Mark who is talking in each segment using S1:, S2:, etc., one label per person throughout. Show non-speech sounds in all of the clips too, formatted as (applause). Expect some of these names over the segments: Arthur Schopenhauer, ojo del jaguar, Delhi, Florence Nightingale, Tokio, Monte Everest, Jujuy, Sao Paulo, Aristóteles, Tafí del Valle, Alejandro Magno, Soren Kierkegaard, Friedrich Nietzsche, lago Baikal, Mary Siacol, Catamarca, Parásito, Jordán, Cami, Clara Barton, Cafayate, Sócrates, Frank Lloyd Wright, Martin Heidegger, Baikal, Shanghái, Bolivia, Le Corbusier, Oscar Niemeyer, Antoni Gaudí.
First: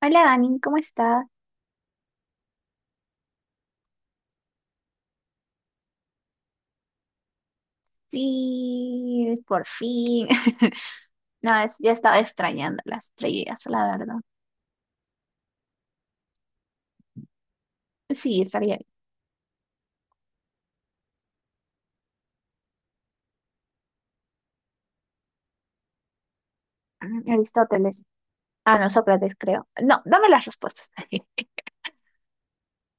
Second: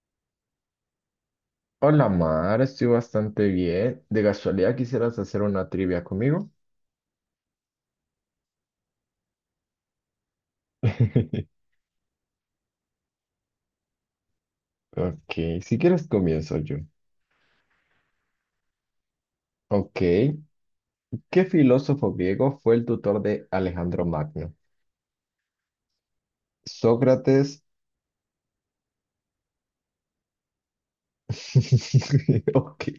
S1: Hola Dani, ¿cómo estás?
S2: Hola Mar, estoy bastante bien. ¿De casualidad quisieras hacer una trivia conmigo?
S1: Sí, por fin. (laughs) No,
S2: (laughs)
S1: ya estaba extrañando las trivias, la verdad.
S2: Ok, si quieres comienzo yo.
S1: Sí, estaría bien.
S2: Ok, ¿qué filósofo griego fue el tutor de Alejandro Magno?
S1: Ah,
S2: Sócrates.
S1: Aristóteles. Ah, no, Sócrates, creo. No, dame las respuestas. (laughs)
S2: (laughs) Ok.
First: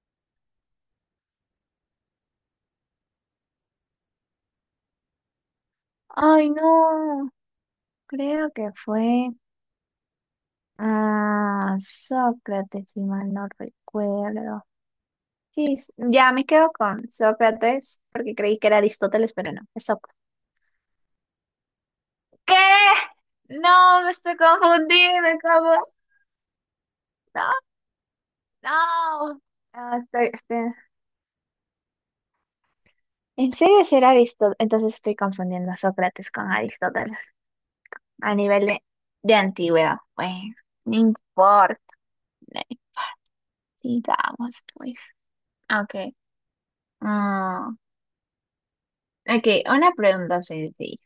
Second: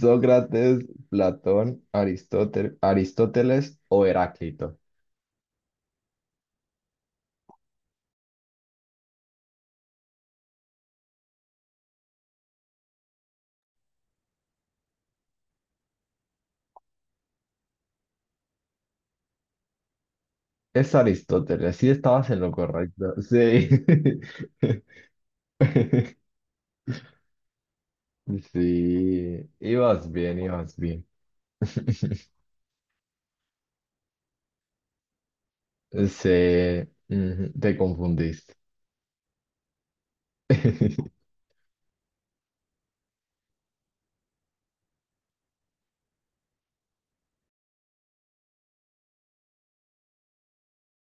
S2: Sócrates, Platón, Aristóteles o Heráclito.
S1: Ay, no, creo que fue Sócrates, si mal no recuerdo. Sí, ya me quedo con Sócrates porque creí que era Aristóteles, pero no, es Sócrates.
S2: Es Aristóteles, sí estabas en lo
S1: ¿Qué?
S2: correcto. Sí.
S1: No, me estoy
S2: (laughs)
S1: confundiendo, ¿cómo? No. No,
S2: Sí,
S1: no,
S2: ibas
S1: estoy,
S2: bien,
S1: estoy-
S2: ibas bien. (laughs)
S1: En serio será Aristóteles. Entonces estoy confundiendo a Sócrates con
S2: Se,
S1: Aristóteles
S2: ujú, te
S1: a
S2: confundiste.
S1: nivel de antigüedad. Bueno, no
S2: (laughs)
S1: importa. Digamos, pues. Ok. Mm, ok, una pregunta sencilla.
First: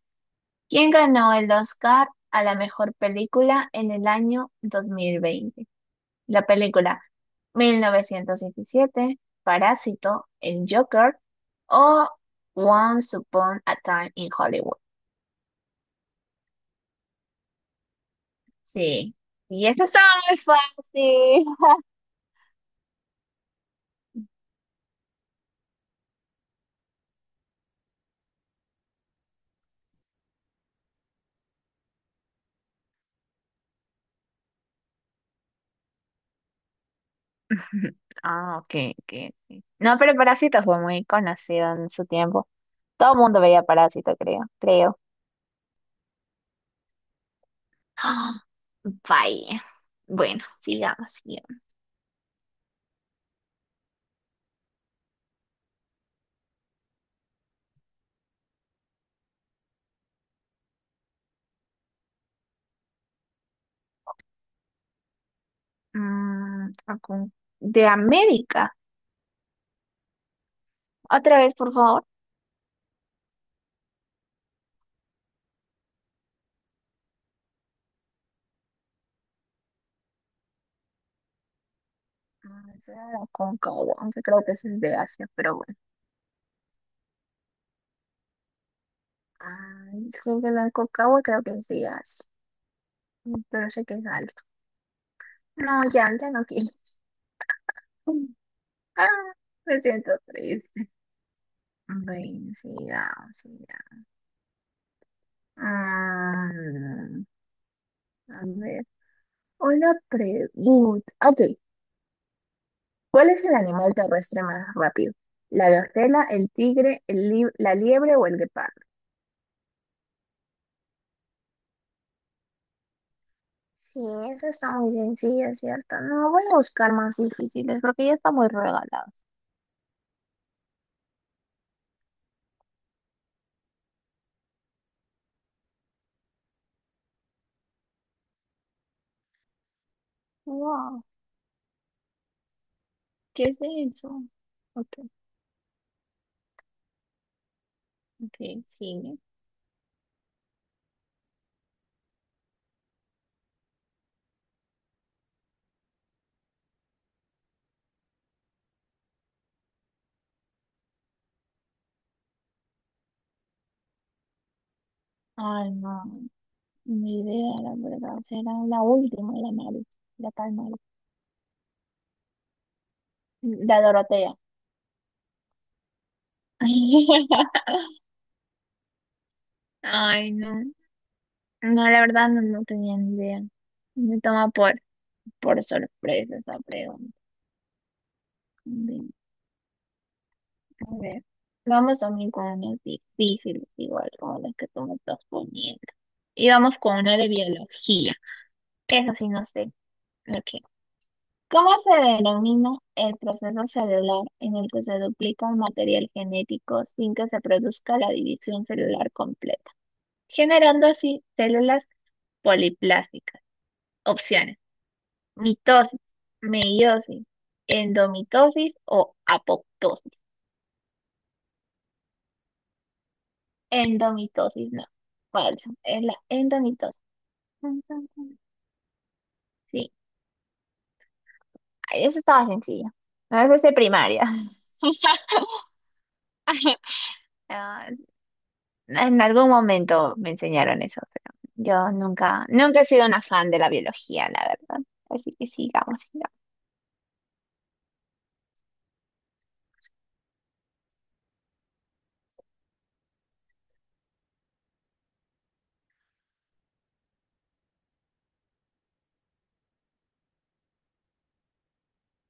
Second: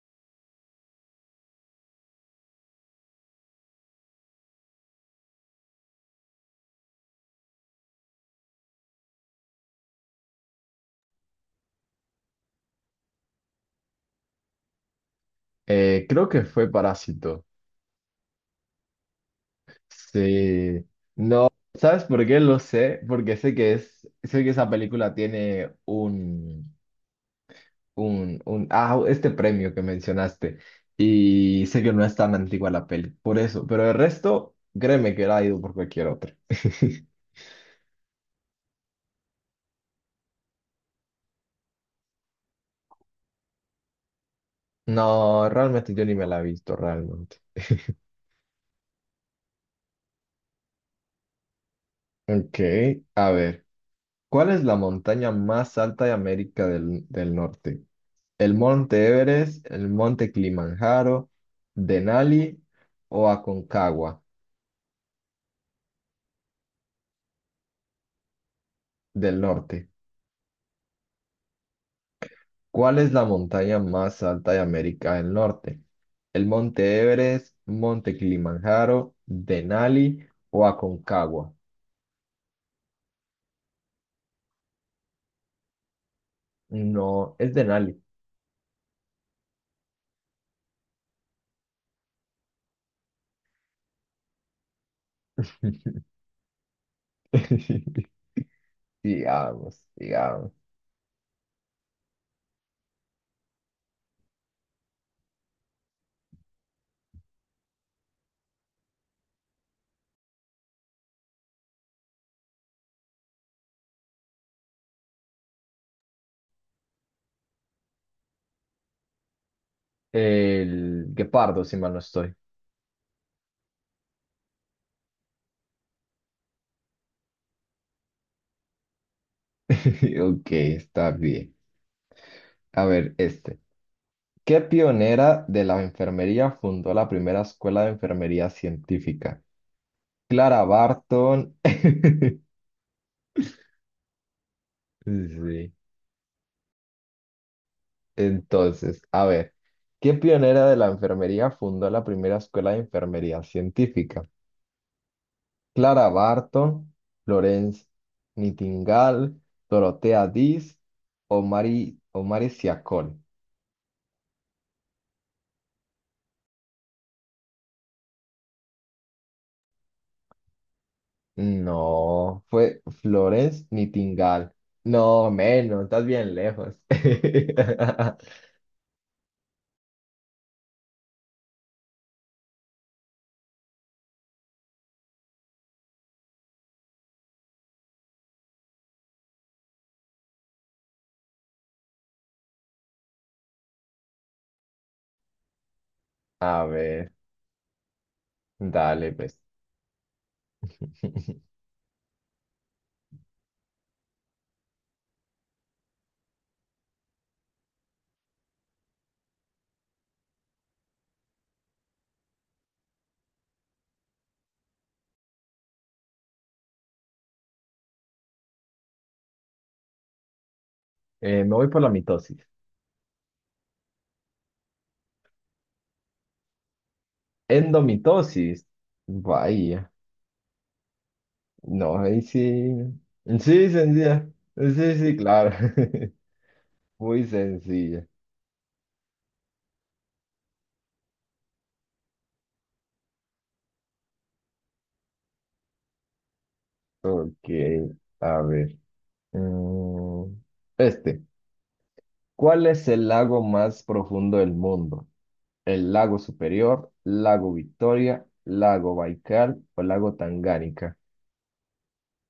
S1: ¿Quién ganó el Oscar a la mejor película en el año 2020? La película 1917, Parásito, El Joker o Once Upon a Time in Hollywood.
S2: Creo que fue Parásito.
S1: Sí. Y esta estaba muy
S2: Sí.
S1: fácil.
S2: ¿Sabes por qué lo sé? Porque sé que esa película tiene este premio que mencionaste. Y sé que no es tan antigua la peli, por eso. Pero el resto, créeme que era ido por cualquier otra. (laughs)
S1: (laughs) Ah, ok, ok, ok. No, pero Parásito fue muy conocido en su tiempo. Todo el mundo veía Parásito, creo, creo.
S2: No, realmente yo ni me la he visto, realmente.
S1: (gasps) Vaya. Bueno, sigamos, sigamos.
S2: Ok, a ver. ¿Cuál es la montaña más alta de América del Norte? El Monte Everest, el Monte Kilimanjaro, Denali o Aconcagua
S1: Mm, Acun- de América.
S2: del norte.
S1: Otra vez, por favor.
S2: ¿Cuál es la montaña más alta de América del Norte? El Monte Everest, Monte Kilimanjaro, Denali o Aconcagua.
S1: Eso era de Aconcagua, aunque creo que ese es de Asia, pero bueno.
S2: No, es Denali.
S1: Ah, es que el de Aconcagua creo que es de Asia. Pero sé que es alto. No, ya, ya no quiero.
S2: (laughs)
S1: (laughs) Ah, me
S2: Digamos,
S1: siento
S2: digamos.
S1: triste. Bueno, sigamos, sigamos. Mm, a ver, una pregunta. Ah, ok, ¿cuál es el animal terrestre más rápido? ¿La gacela, el tigre, la liebre o el guepardo?
S2: El guepardo, si mal no estoy.
S1: Sí, esa está muy sencilla, ¿cierto? No, voy a buscar más difíciles porque ya están muy regalados.
S2: (laughs) Ok, está bien. A ver, este. ¿Qué pionera de la enfermería fundó la primera escuela de enfermería científica? Clara
S1: Wow,
S2: Barton. (laughs)
S1: ¿qué es eso? Ok,
S2: Sí.
S1: ok,
S2: Entonces,
S1: sigue.
S2: a ver, ¿qué pionera de la enfermería fundó la primera escuela de enfermería científica? Clara Barton, Florence Nightingale, Dorotea Dis o Mary Siacol.
S1: Ay, no, ni idea, la verdad. Será la última, la Mari, la tal Mari.
S2: No, fue Florence
S1: La Dorotea.
S2: Nightingale. No, menos, estás bien lejos.
S1: (laughs)
S2: (laughs)
S1: Ay, no. No, la verdad no, no tenía ni idea. Me toma por sorpresa esa pregunta. Bien, a ver, vamos también con unas difíciles, igual como las que tú me estás poniendo. Y
S2: A
S1: vamos con
S2: ver,
S1: una de biología.
S2: dale,
S1: Eso sí,
S2: pues.
S1: no sé. Ok.
S2: (laughs)
S1: ¿Cómo se denomina el proceso celular en el que se duplica un material genético sin que se produzca la división celular completa, generando así células poliplásticas? Opciones. Mitosis, meiosis, endomitosis o apoptosis.
S2: Me voy por la mitosis.
S1: Endomitosis, no. Falso. Es la endomitosis. Tan, tan, tan.
S2: Endomitosis. Vaya.
S1: Sí.
S2: No,
S1: Ay, eso
S2: ahí
S1: estaba
S2: sí.
S1: sencillo. No, eso es
S2: Sí,
S1: de primaria.
S2: sencilla. Sí, sí,
S1: (laughs)
S2: claro. (laughs) Muy
S1: Ah,
S2: sencilla.
S1: en algún momento me enseñaron eso, pero yo nunca, nunca he sido una fan de la biología, la verdad. Así que sigamos, sigamos.
S2: Ok, a ver. Mm, Este. ¿Cuál es el lago más profundo del mundo? ¿El lago Superior, lago Victoria, lago Baikal o lago Tangánica?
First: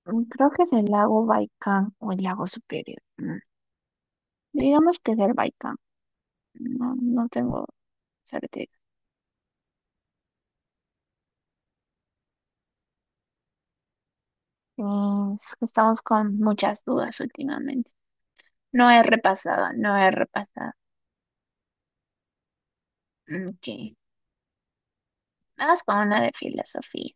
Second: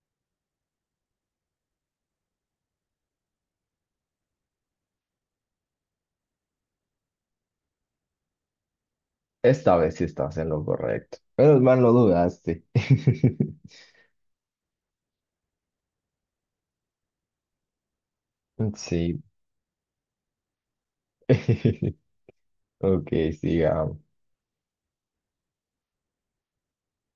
S1: Creo que es el lago Baikal o el lago Superior. Digamos que es el Baikal. No, no tengo sorteo.
S2: Esta vez sí estás en lo correcto. Menos mal lo dudaste. (laughs)
S1: Es que estamos con muchas dudas últimamente. No he
S2: Sí.
S1: repasado, no he repasado.
S2: (laughs) Ok,
S1: Ok,
S2: sigamos.
S1: vamos con una de filosofía.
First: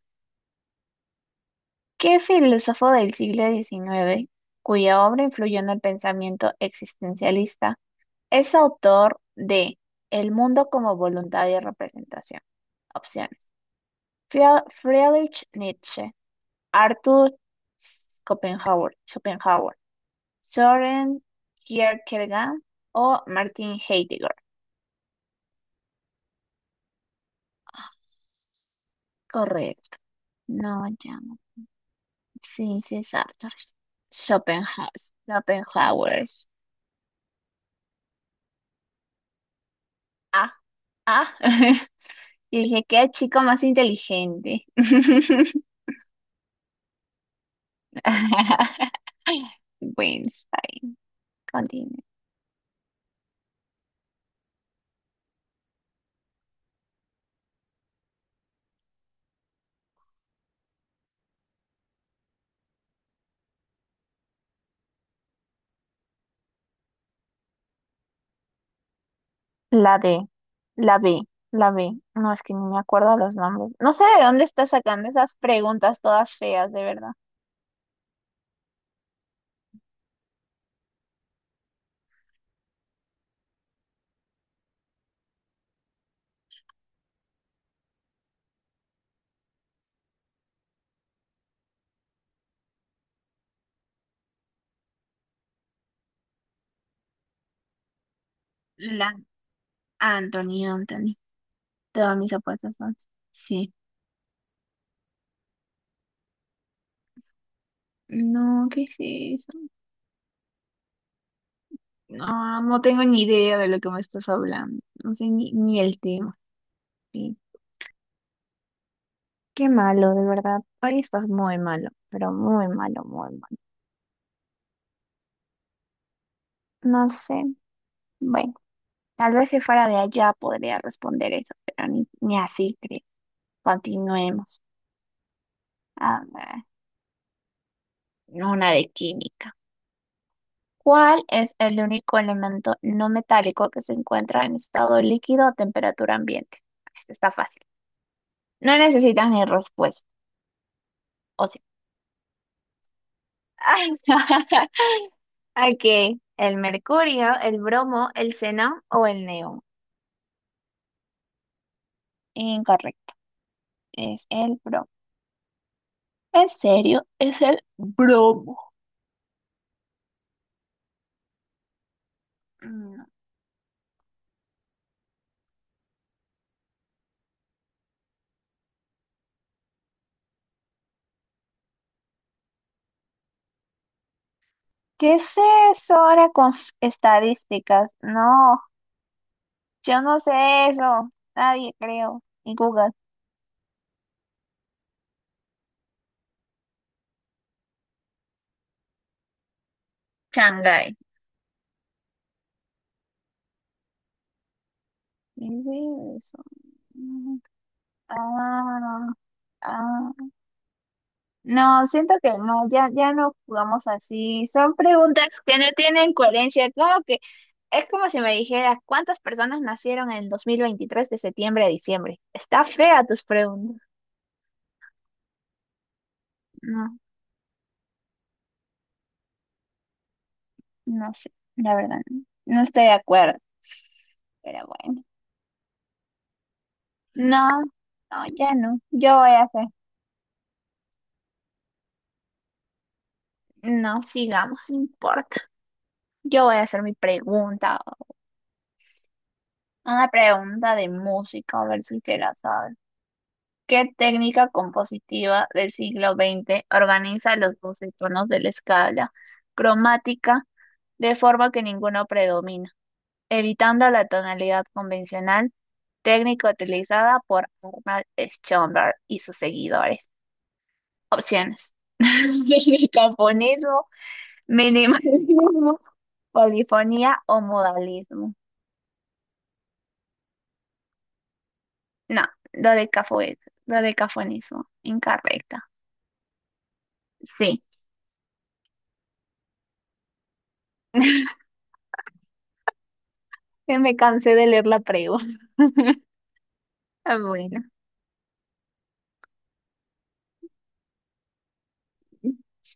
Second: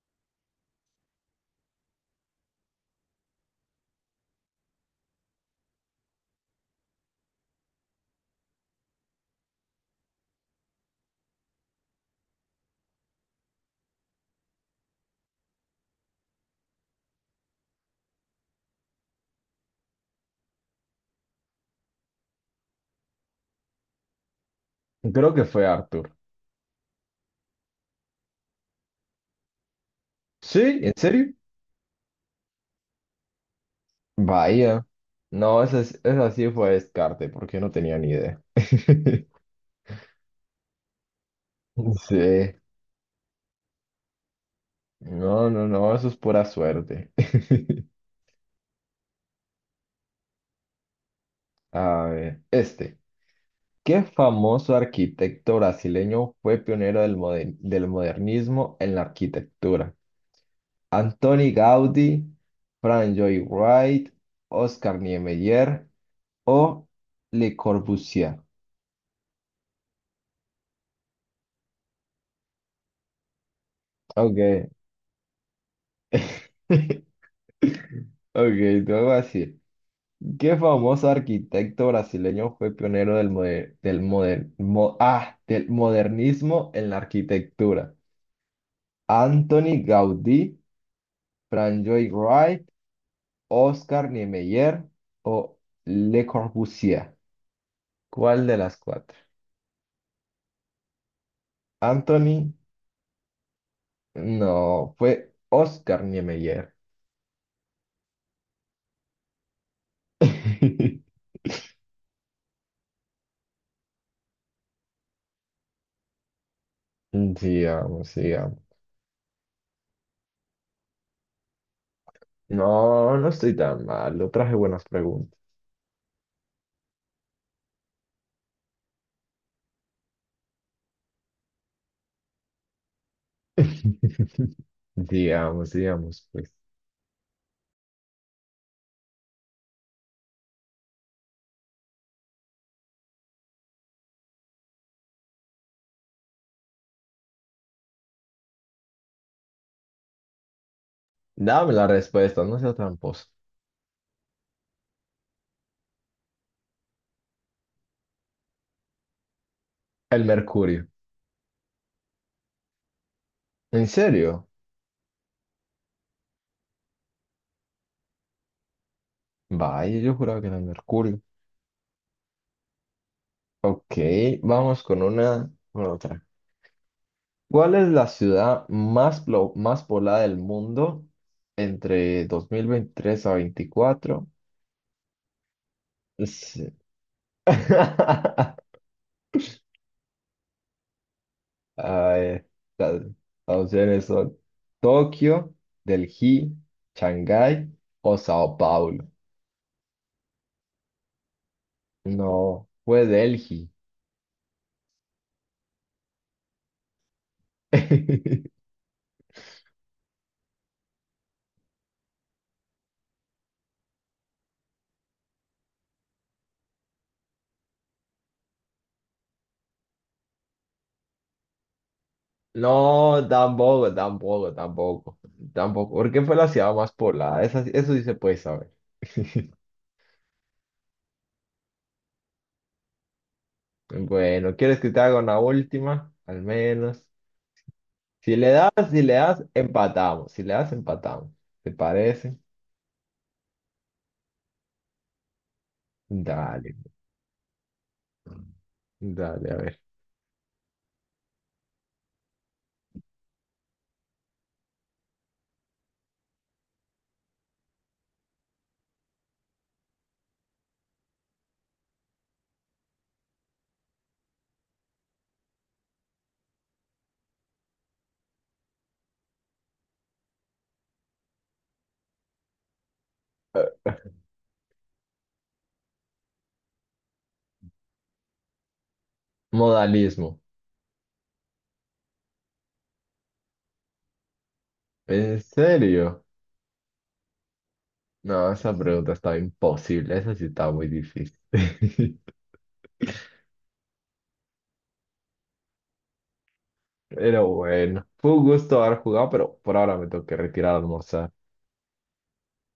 S1: ¿Qué filósofo del siglo XIX, cuya obra influyó en el pensamiento existencialista, es autor de El mundo como voluntad y representación? Opciones. Friedrich Nietzsche, Arthur Schopenhauer, Schopenhauer, Soren Kierkegaard o Martin Heidegger.
S2: Creo que fue Arthur.
S1: Correcto.
S2: ¿Sí?
S1: No,
S2: ¿En
S1: ya
S2: serio?
S1: no. Sí, sí, es Arthur.
S2: Vaya.
S1: Schopenhauer.
S2: No,
S1: Schopenhauer.
S2: esa sí fue descarte, porque no tenía ni idea. (laughs)
S1: Ah, ah. (laughs)
S2: Sí.
S1: Y dije, qué chico más inteligente.
S2: No,
S1: (laughs)
S2: no, no, eso es pura suerte. (laughs)
S1: Bueno, está bien. Continúe.
S2: A ver, este. ¿Qué famoso arquitecto brasileño fue pionero del modernismo en la arquitectura? Antoni Gaudí, Frank Lloyd Wright, Oscar Niemeyer o Le Corbusier.
S1: La D, la B, la B. No, es que ni me acuerdo los nombres. No sé de dónde
S2: Ok.
S1: está sacando esas preguntas todas feas, de verdad.
S2: (laughs) Ok, te voy a decir. ¿Qué famoso arquitecto brasileño fue pionero del modernismo en la arquitectura? Anthony Gaudí, Frank Wright, Oscar Niemeyer o Le Corbusier. ¿Cuál de las
S1: La
S2: cuatro?
S1: Anthony, Anthony. Todas mis
S2: Anthony,
S1: apuestas son. Sí.
S2: no, fue Oscar Niemeyer.
S1: No, ¿qué es eso?
S2: (laughs)
S1: No, no tengo ni idea de lo que me estás hablando. No sé ni el tema. Sí.
S2: Sigamos, sigamos.
S1: Qué malo, de verdad. Hoy estás muy malo, pero muy
S2: No,
S1: malo,
S2: no
S1: muy
S2: estoy
S1: malo.
S2: tan mal. Lo traje buenas preguntas.
S1: No sé. Bueno, tal vez si fuera de allá podría responder eso, pero ni así creo.
S2: (laughs)
S1: Continuemos.
S2: Digamos,
S1: A
S2: digamos, pues.
S1: ver, una de química. ¿Cuál es el único elemento no metálico que se encuentra en estado líquido a temperatura ambiente? Este está fácil. No necesitas ni respuesta. O sí.
S2: Dame la respuesta, no sea tramposo.
S1: (laughs) Ok, el mercurio, el bromo, el xenón o el neón.
S2: El mercurio.
S1: Incorrecto,
S2: ¿En
S1: es
S2: serio?
S1: el bromo. En serio, es el bromo.
S2: Vaya, yo juraba que era el mercurio.
S1: No.
S2: Ok, vamos con una, con otra. ¿Cuál es la ciudad más poblada del mundo entre 2023 a 24?
S1: ¿Qué es eso ahora con (laughs)
S2: Sí.
S1: estadísticas? No,
S2: (laughs)
S1: yo no sé eso. Nadie
S2: Ah,
S1: creo. Y Google.
S2: las las opciones son Tokio, Delhi, Shanghái o Sao Paulo.
S1: Shanghái.
S2: No, fue Delhi.
S1: ¿Qué es eso? Mm,
S2: (laughs)
S1: Ah, ah. No, siento que no, ya, ya no jugamos así. Son preguntas que no tienen coherencia. ¿Cómo que? Es como si me dijeras cuántas personas nacieron en el 2023 de septiembre a diciembre. Está fea tus
S2: No,
S1: preguntas.
S2: tampoco, tampoco, tampoco, tampoco, porque fue la ciudad más
S1: No,
S2: poblada, sí, eso sí se puede saber. (laughs)
S1: no sé, la verdad, no, no estoy de acuerdo,
S2: Bueno,
S1: pero
S2: ¿quieres que te
S1: bueno.
S2: haga una última? Al menos.
S1: No, no,
S2: Si le
S1: ya no.
S2: das, si le
S1: Yo voy
S2: das,
S1: a hacer,
S2: empatamos. Si le das, empatamos. ¿Te parece?
S1: no, sigamos, no importa. Yo voy a
S2: Dale,
S1: hacer mi pregunta.
S2: dale, a ver.
S1: Una pregunta de música, a ver si te la sabes. ¿Qué técnica compositiva del siglo XX organiza los 12 tonos de la escala cromática de forma que ninguno predomine, evitando la tonalidad convencional, técnica utilizada por Arnold Schoenberg y sus seguidores? Opciones: (laughs) Megafonismo, minimalismo, polifonía o modalismo.
S2: Modalismo.
S1: No, lo de dodecafonismo.
S2: ¿En
S1: Incorrecta.
S2: serio?
S1: Sí,
S2: No, esa pregunta estaba imposible, esa sí estaba muy difícil. (laughs)
S1: (laughs) que me cansé de leer la pregunta. Ah,
S2: Pero
S1: bueno,
S2: bueno, fue un gusto haber jugado, pero por ahora me tengo que retirar a almorzar.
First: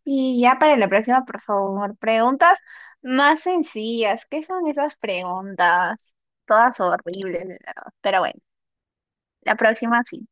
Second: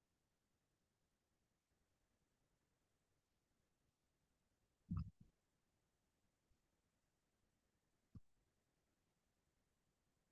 S1: y ya para la próxima, por favor, preguntas más sencillas. ¿Qué son esas preguntas? Todas horribles, de verdad. Pero bueno. La próxima sí.